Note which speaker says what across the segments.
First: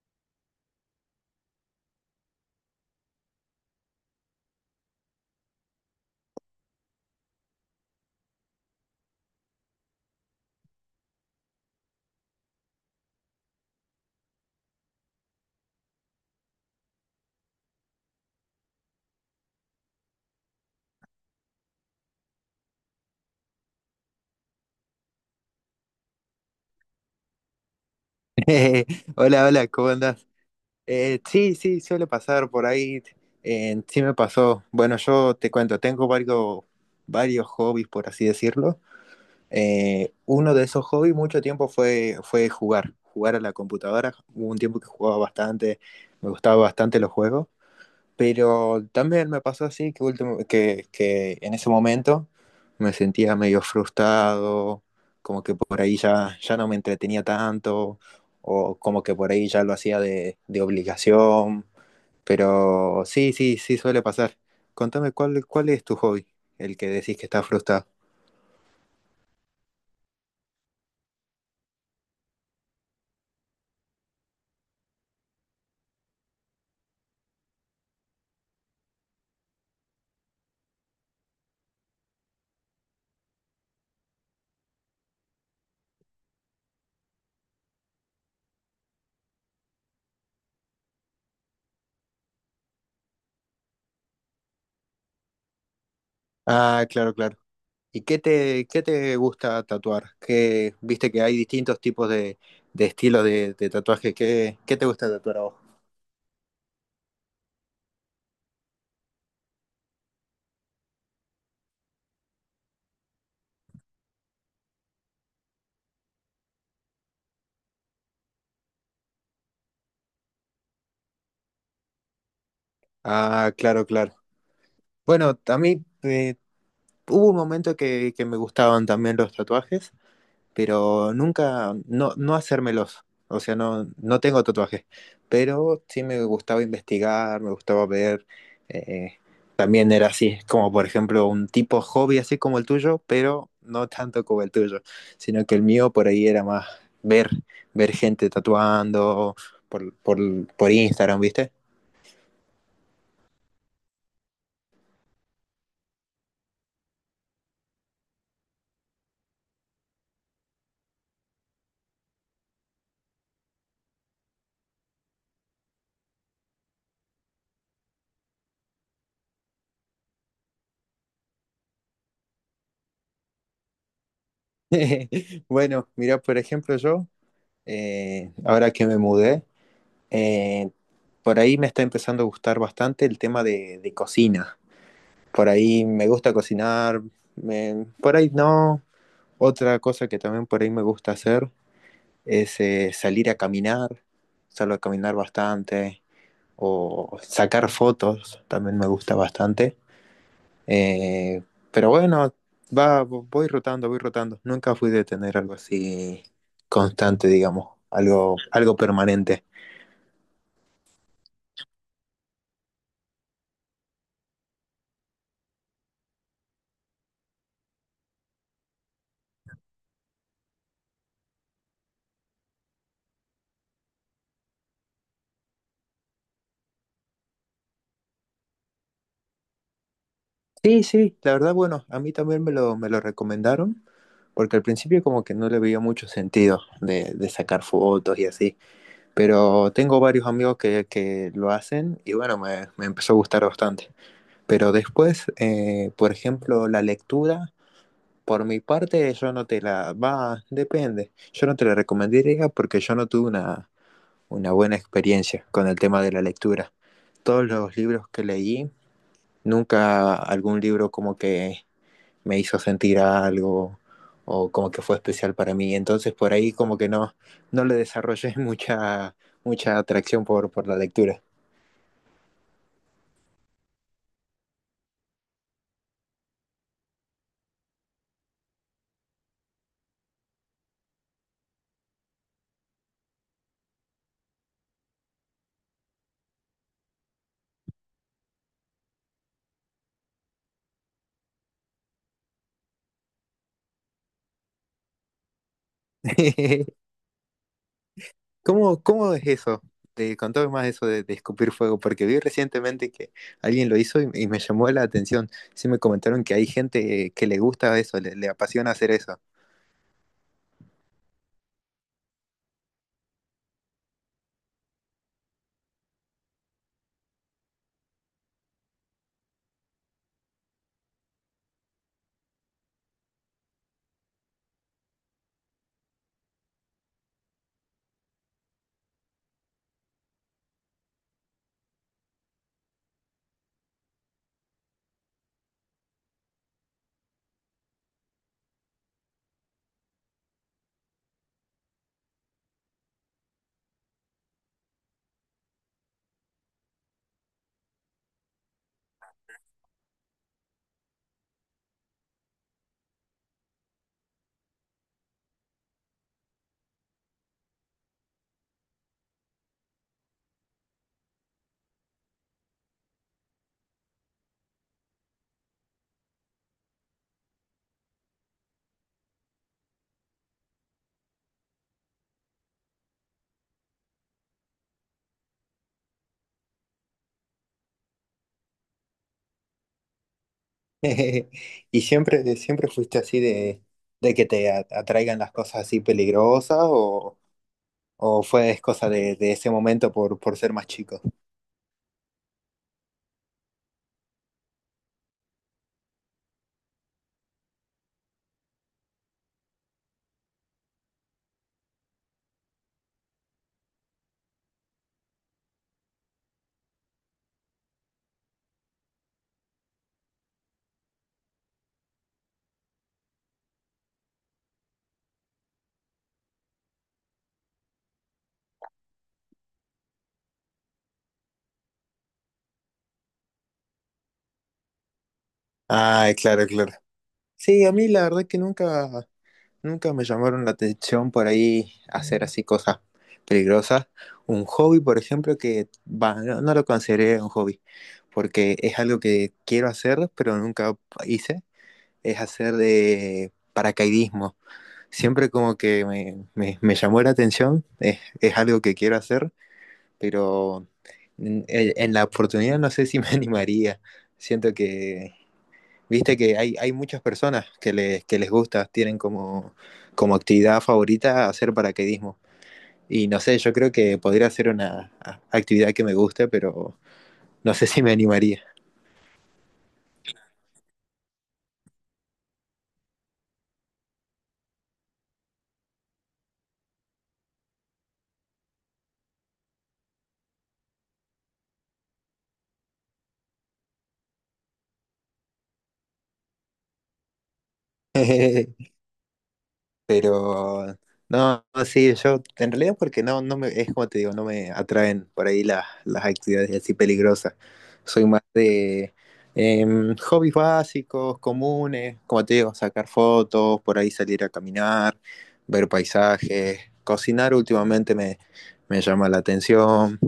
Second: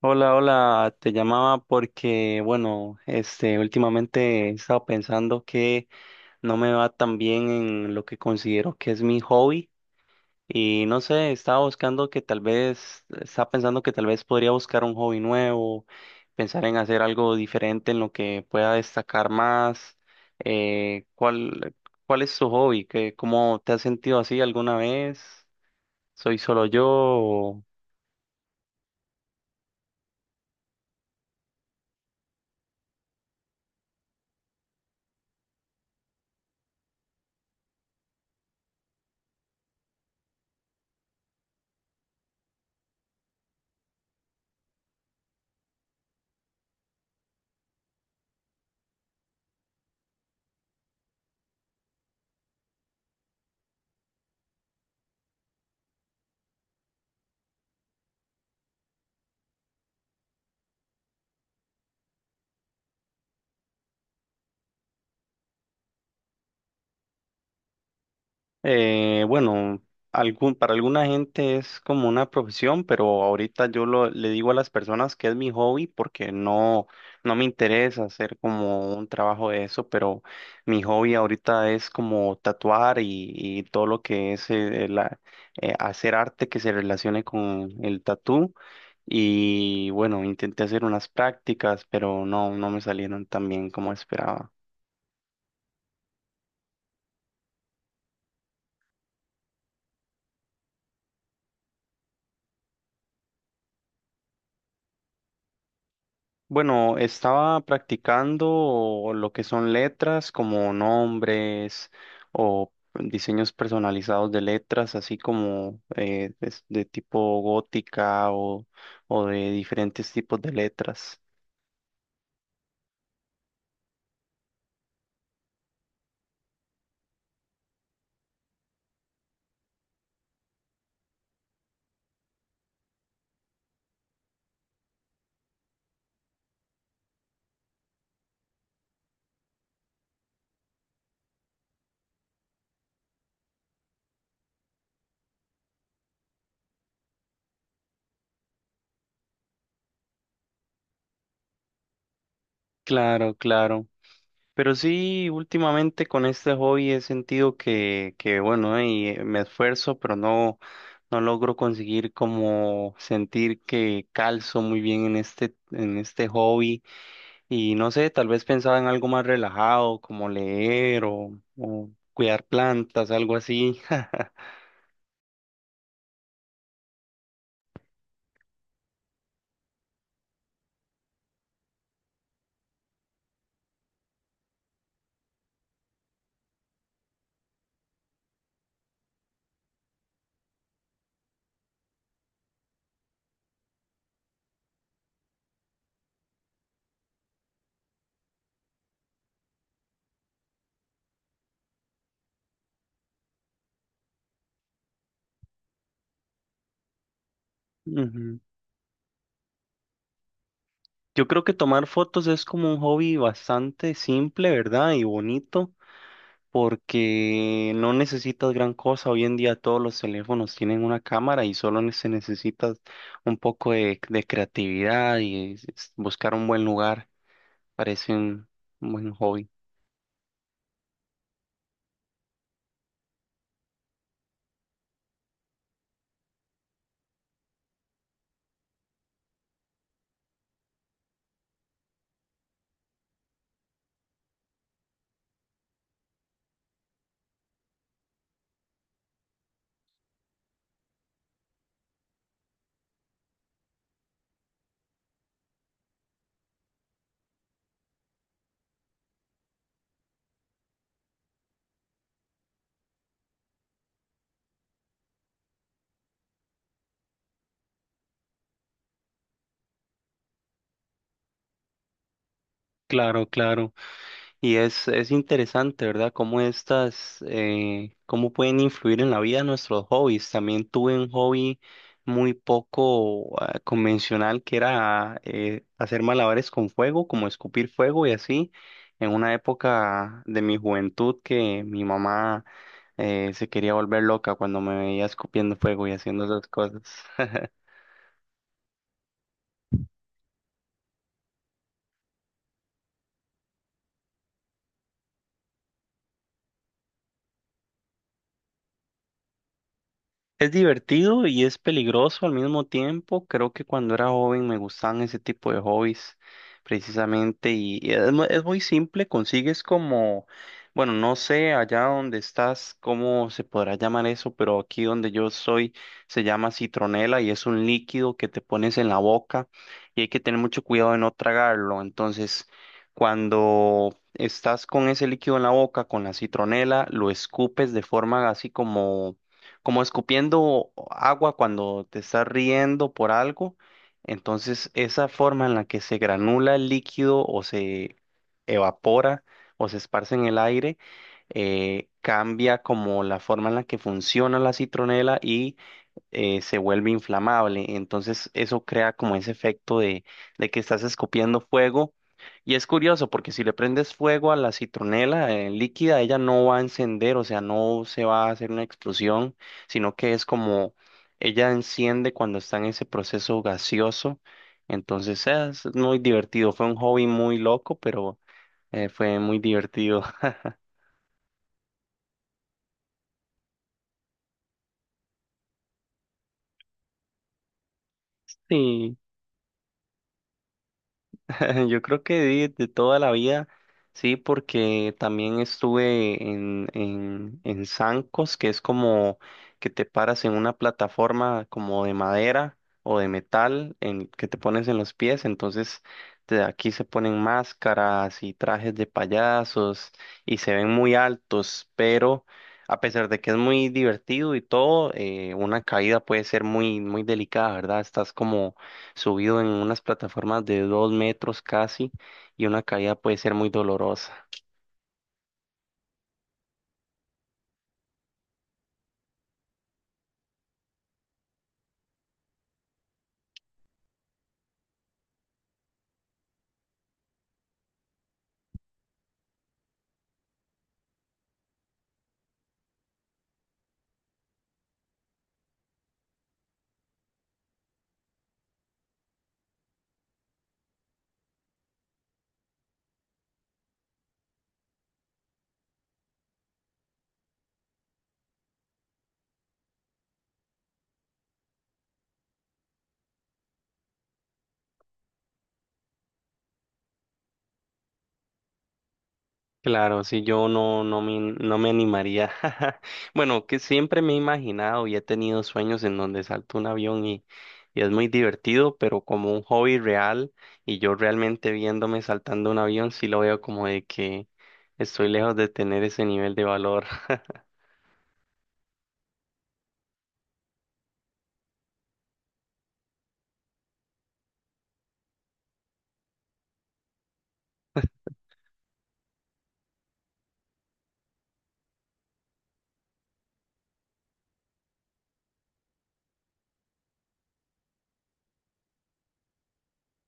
Speaker 1: Hola, hola, te llamaba porque, bueno, últimamente he estado pensando que no me va tan bien en lo que considero que es mi hobby y no sé, estaba buscando que tal vez, estaba pensando que tal vez podría buscar un hobby nuevo, pensar en hacer algo diferente en lo que pueda destacar más. ¿Cuál, cuál es tu hobby? ¿Qué, cómo te has sentido así alguna vez? ¿Soy solo yo?
Speaker 2: Eh, Hola, hola, ¿cómo andás? Sí, sí, suele pasar por ahí. Sí me pasó. Bueno, yo te cuento, tengo varios hobbies, por así decirlo. Uno de esos hobbies mucho tiempo fue jugar a la computadora. Hubo un tiempo que jugaba bastante, me gustaba bastante los juegos. Pero también me pasó así que en ese momento me sentía medio frustrado, como que por ahí ya no me entretenía tanto, o como que por ahí ya lo hacía de obligación. Pero sí, sí, sí suele pasar. Contame, ¿ cuál es tu hobby? El que decís que estás frustrado.
Speaker 1: Bueno, algún, para alguna gente es como una profesión, pero ahorita yo lo, le digo a las personas que es mi hobby porque no, no me interesa hacer como un trabajo de eso, pero mi hobby ahorita es como tatuar y todo lo que es hacer arte que se relacione con el tatú. Y bueno, intenté hacer unas prácticas, pero no, no me salieron tan bien como esperaba.
Speaker 2: Ah, claro, claro. ¿Y qué qué te gusta tatuar? ¿Qué, viste que hay distintos tipos de estilos de tatuaje? ¿Qué, qué te gusta tatuar a vos?
Speaker 1: Bueno, estaba practicando lo que son letras como nombres o diseños personalizados de letras, así como de, tipo gótica o de diferentes tipos de letras.
Speaker 2: Ah, claro, claro. Bueno, a mí hubo un momento que me gustaban también los tatuajes, pero nunca, no, no hacérmelos. O sea, no, no tengo tatuajes, pero sí me gustaba investigar, me gustaba ver. eh, También era así, como por ejemplo un tipo hobby así como el tuyo, pero no tanto como el tuyo, sino que el mío por ahí era más ver, ver gente tatuando por, por, por Instagram, ¿viste?
Speaker 1: Claro, claro. Pero sí, últimamente con este hobby he sentido que bueno, y me esfuerzo, pero no, no logro conseguir como sentir que calzo muy bien en este hobby. Y no sé, tal vez pensaba en algo más relajado, como leer o cuidar plantas, algo así.
Speaker 2: Bueno, mira, por ejemplo, yo. Ahora que me mudé. Eh, por ahí me está empezando a gustar bastante el tema de cocina. Por ahí me gusta cocinar, por ahí no. Otra cosa que también por ahí me gusta hacer es salir a caminar, salgo a caminar bastante, o sacar fotos, también me gusta bastante. Eh, pero bueno, voy voy rotando. Nunca fui de tener algo así constante, digamos, algo,
Speaker 1: Ujú.
Speaker 2: algo permanente.
Speaker 1: Yo creo que tomar fotos es como un hobby bastante simple, ¿verdad? Y bonito. Porque no necesitas gran cosa. Hoy en día todos los teléfonos tienen una cámara y solo se necesita un poco de creatividad y buscar un buen lugar. Parece un buen hobby.
Speaker 2: Sí, sí, la verdad, bueno, a mí también me me lo recomendaron, porque al principio como que no le veía mucho sentido de sacar fotos y así, pero tengo varios amigos que lo hacen y bueno, me empezó a gustar bastante. Pero después, por ejemplo, la lectura, por mi parte, yo no te depende, yo no te la recomendaría porque yo no tuve una buena experiencia con el tema de la lectura. Todos los libros que leí, nunca algún libro como que me hizo sentir algo o como que fue especial para mí. Entonces por ahí como que no, no le desarrollé mucha, mucha atracción por la lectura.
Speaker 1: Claro, claro. Y es interesante, ¿verdad? Cómo estas, cómo pueden influir en la vida de nuestros hobbies. También tuve un hobby muy poco, ah, convencional que era hacer malabares con fuego, como escupir fuego y así. En una época de mi juventud que mi mamá se quería volver loca cuando me veía escupiendo fuego y haciendo esas cosas.
Speaker 2: ¿Cómo es eso? Te contame más eso de escupir fuego, porque vi recientemente que alguien lo hizo y me llamó la atención. Sí me comentaron que hay gente que le gusta eso, le apasiona hacer eso.
Speaker 1: Es divertido y es peligroso al mismo tiempo. Creo que cuando era joven me gustaban ese tipo de hobbies precisamente y es, es muy simple, consigues como, bueno, no sé allá donde estás, cómo se podrá llamar eso, pero aquí donde yo soy se llama citronela y es un líquido que te pones en la boca y hay que tener mucho cuidado de no tragarlo. Entonces, cuando estás con ese líquido en la boca, con la citronela, lo escupes de forma así como como escupiendo agua cuando te estás riendo por algo. Entonces, esa forma en la que se granula el líquido o se evapora o se esparce en el aire, cambia como la forma en la que funciona la citronela y se vuelve inflamable. Entonces eso crea como ese efecto de que estás escupiendo fuego. Y es curioso porque si le prendes fuego a la citronela líquida, ella no va a encender, o sea, no se va a hacer una explosión, sino que es como ella enciende cuando está en ese proceso gaseoso. Entonces es muy divertido, fue un hobby muy loco, pero fue muy divertido.
Speaker 2: ¿Y siempre, siempre fuiste así de, de que te atraigan las cosas así peligrosas o, ¿O fue es cosa
Speaker 1: Sí.
Speaker 2: de ese momento por ser más chico?
Speaker 1: Yo creo que de toda la vida, sí, porque también estuve en zancos, que es como que te paras en una plataforma como de madera o de metal en, que te pones en los pies, entonces aquí se ponen máscaras y trajes de payasos y se ven muy altos, pero a pesar de que es muy divertido y todo, una caída puede ser muy, muy delicada, ¿verdad? Estás como subido en unas plataformas de dos metros casi y una caída puede ser muy dolorosa.
Speaker 2: Ah, claro, claro. Sí, a mí la verdad que nunca, nunca me llamaron la atención por ahí hacer así cosas peligrosas. Un hobby, por ejemplo, que bah, no, no lo consideré un hobby, porque es algo que quiero hacer, pero nunca hice, es hacer de paracaidismo. Siempre como que me llamó la atención, es algo que quiero hacer, pero en la oportunidad no sé si me animaría. Siento que, viste que hay muchas personas que que les gusta, tienen como, como actividad favorita hacer paracaidismo. Y no sé, yo creo que podría ser una actividad que me guste, pero no sé si me animaría.
Speaker 1: Claro, sí, yo no, no me, no me animaría. Bueno, que siempre me he imaginado y he tenido sueños en donde salto un avión y es muy divertido, pero como un hobby real y yo realmente viéndome saltando un avión, sí lo veo como de que estoy lejos de tener ese nivel de valor.
Speaker 2: Pero no, sí, yo en realidad porque no, no me, es como te digo, no me atraen por ahí las actividades así peligrosas. Soy más de hobbies básicos, comunes, como te digo, sacar fotos, por ahí salir a caminar, ver paisajes, cocinar últimamente me llama la atención.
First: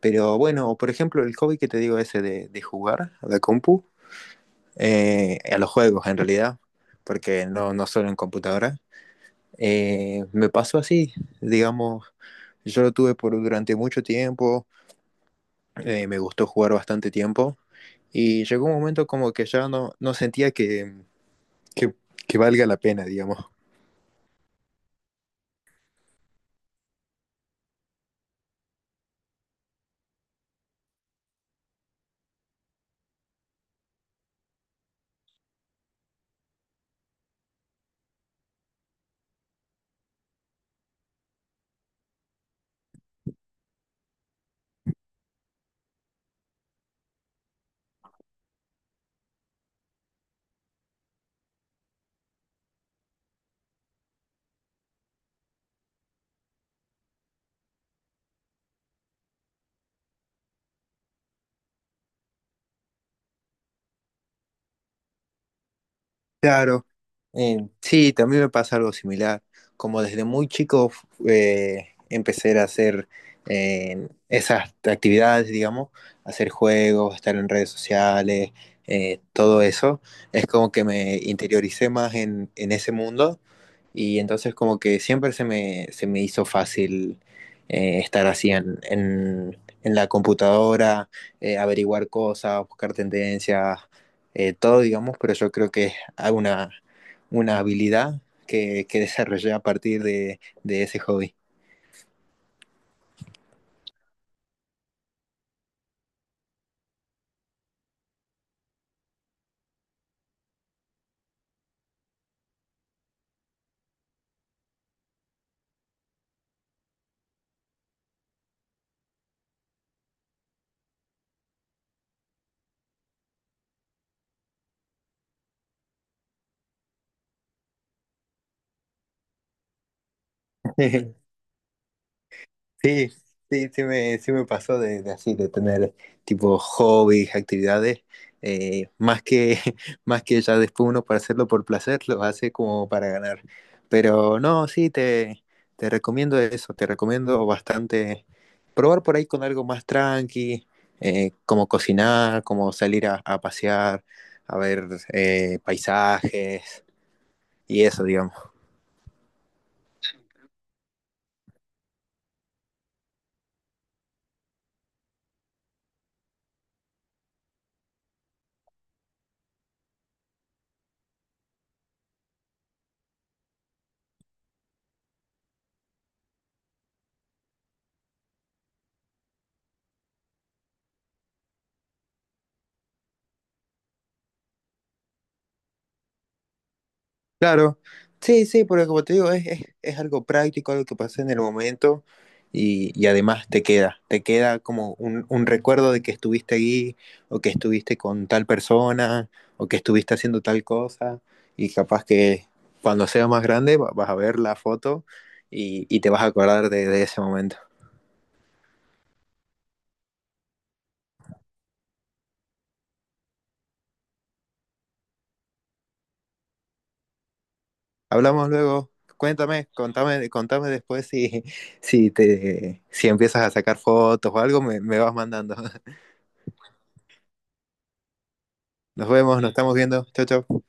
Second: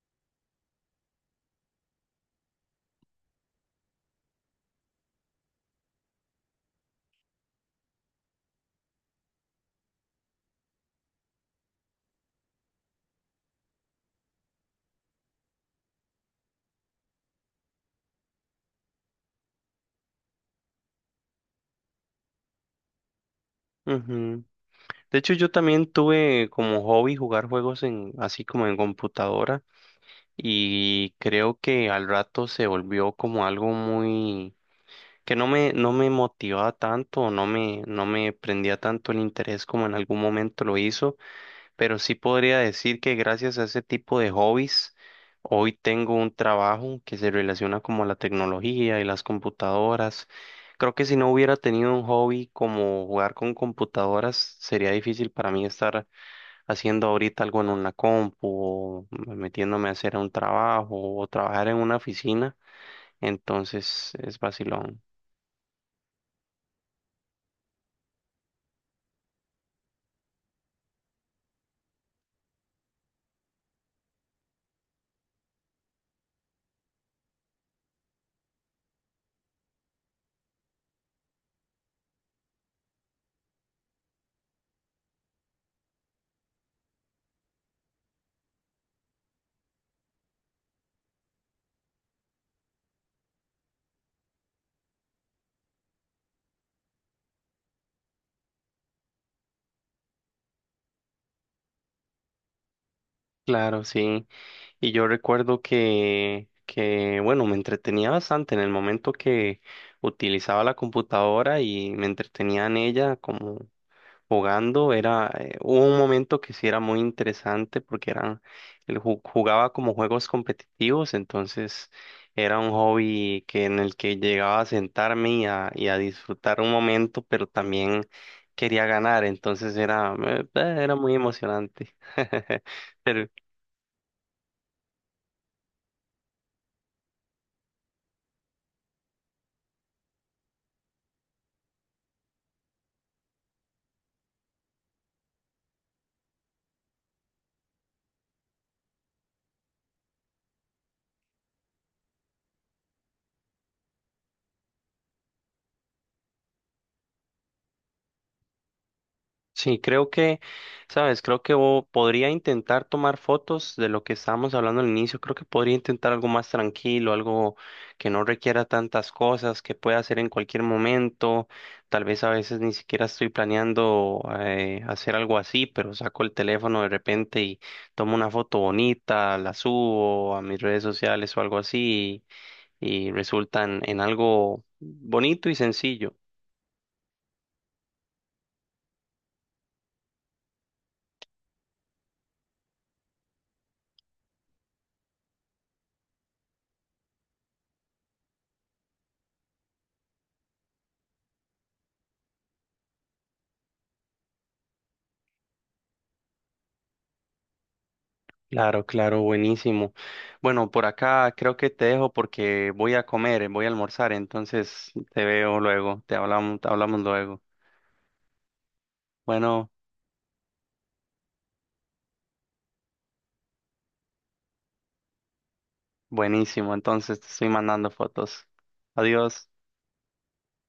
Speaker 2: Pero bueno, por ejemplo, el hobby que te digo ese de jugar a la compu, a los juegos en realidad, porque no, no solo en computadora. Me pasó así, digamos, yo lo tuve por durante mucho tiempo, me gustó jugar bastante tiempo y llegó un momento como que ya no, no sentía que, que valga la pena, digamos.
Speaker 1: Ujú. De hecho, yo también tuve como hobby jugar juegos en, así como en computadora. Y creo que al rato se volvió como algo muy que no me motivaba tanto, no me prendía tanto el interés como en algún momento lo hizo, pero sí podría decir que gracias a ese tipo de hobbies hoy tengo un trabajo que se relaciona como a la tecnología y las computadoras. Creo que si no hubiera tenido un hobby como jugar con computadoras, sería difícil para mí estar haciendo ahorita algo en una compu o metiéndome a hacer un trabajo o trabajar en una oficina, entonces es vacilón.
Speaker 2: Claro, sí, también me pasa algo similar. Como desde muy chico empecé a hacer esas actividades, digamos, hacer juegos, estar en redes sociales, todo eso, es como que me interioricé más en ese mundo. Y entonces como que siempre se me hizo fácil estar así en la computadora, averiguar cosas, buscar tendencias, todo, digamos, pero yo creo que es una, una habilidad que desarrollé a partir de ese hobby.
Speaker 1: Claro, sí. Y yo recuerdo que, bueno, me entretenía bastante en el momento que utilizaba la computadora y me entretenía en ella como jugando era hubo un momento que sí era muy interesante porque eran jugaba como juegos competitivos, entonces era un hobby que en el que llegaba a sentarme y a disfrutar un momento, pero también quería ganar, entonces era era muy emocionante.
Speaker 2: Sí,
Speaker 1: Pero
Speaker 2: sí me pasó de así, de tener tipo hobbies, actividades, más que, más que ya después uno para hacerlo por placer, lo hace como para ganar. Pero no, te recomiendo eso, te recomiendo bastante probar por ahí con algo más tranqui, como cocinar, como salir a pasear, a ver paisajes y eso, digamos.
Speaker 1: sí, creo que, sabes, creo que podría intentar tomar fotos de lo que estábamos hablando al inicio. Creo que podría intentar algo más tranquilo, algo que no requiera tantas cosas, que pueda hacer en cualquier momento. Tal vez a veces ni siquiera estoy planeando hacer algo así, pero saco el teléfono de repente y tomo una foto bonita, la subo a mis redes sociales o algo así y resulta en algo bonito y sencillo.
Speaker 2: Claro, sí, sí, porque como te digo, es algo práctico, algo que pasa en el momento y además te queda como un recuerdo de que estuviste ahí o que estuviste con tal persona o que estuviste haciendo tal cosa y capaz que cuando seas más grande vas a ver la foto y te vas a acordar de ese momento.
Speaker 1: Claro, claro, buenísimo. Bueno, por acá creo que te dejo porque voy a comer, voy a almorzar, entonces te veo luego, te hablamos luego.
Speaker 2: Hablamos luego,
Speaker 1: Bueno,
Speaker 2: contame después si empiezas a sacar fotos o algo, me vas mandando.
Speaker 1: buenísimo, entonces te estoy mandando fotos.
Speaker 2: Nos vemos,
Speaker 1: Adiós.
Speaker 2: nos estamos viendo, chao, chao.